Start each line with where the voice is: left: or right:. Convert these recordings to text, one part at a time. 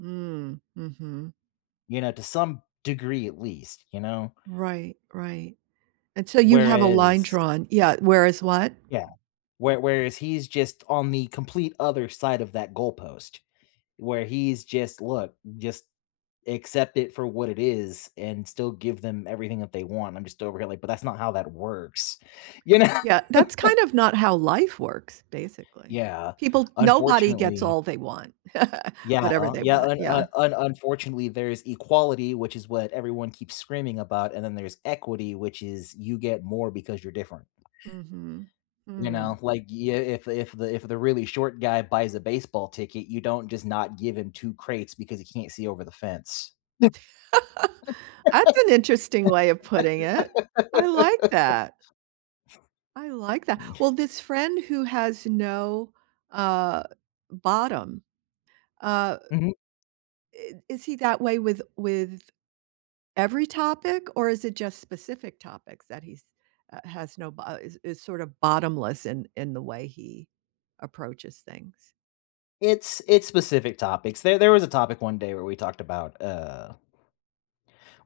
right: Mm, mhm.
left: You know, to some degree at least, you know
right: Right, right, and so you have a line
left: whereas
right: drawn Yeah, whereas what?
left: Yeah, where whereas he's, just, on the complete other side of that goalpost where he's, just look, just, accept it for what it is, and still give them everything that they want. I'm, just, over here, like, but that's not how that works, you know?
right: Yeah, that's, kind of, not how life works, basically.
left: Yeah,
right: People nobody gets
left: unfortunately.
right: all they want,
left: Yeah,
right: whatever
left: uh,
right: they
left: yeah,
right: want,
left: un uh,
right: yeah.
left: un unfortunately there is equality, which is what everyone keeps screaming about, and then there's equity, which is you get more because you're different.
right: Mhm,
left: You know,
right: mm.
left: like, yeah, if if the if the really short guy buys a baseball ticket, you don't, just, not give him 2 crates because he can't see over the fence.
right: That's an interesting way of putting it. I like that. I like that. Well, this friend who has no, uh, bottom, uh
left: Mhm.
right: i is he that way with with every topic, or is it, just, specific topics that he's uh, has no b uh, is is, sort of, bottomless in in the way he approaches things?
left: It's it's specific topics. There there was a topic one day where we talked about, uh,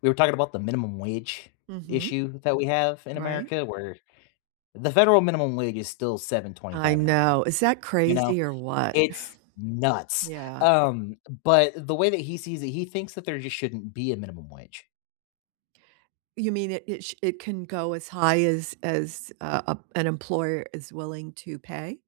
left: we were talking about the minimum wage
right: Mhm.
left: issue that we have in
right: Right.
left: America where the federal minimum wage is still seven
right: I
left: twenty-five an hour.
right: know, is that
left: You know,
right: crazy or what?
left: it's nuts,
right: Yeah.
left: um, but the way that he sees it, he thinks that there, just, shouldn't be a minimum wage.
right: You mean it it sh it can go as high as as, uh, ap an employer is willing to pay?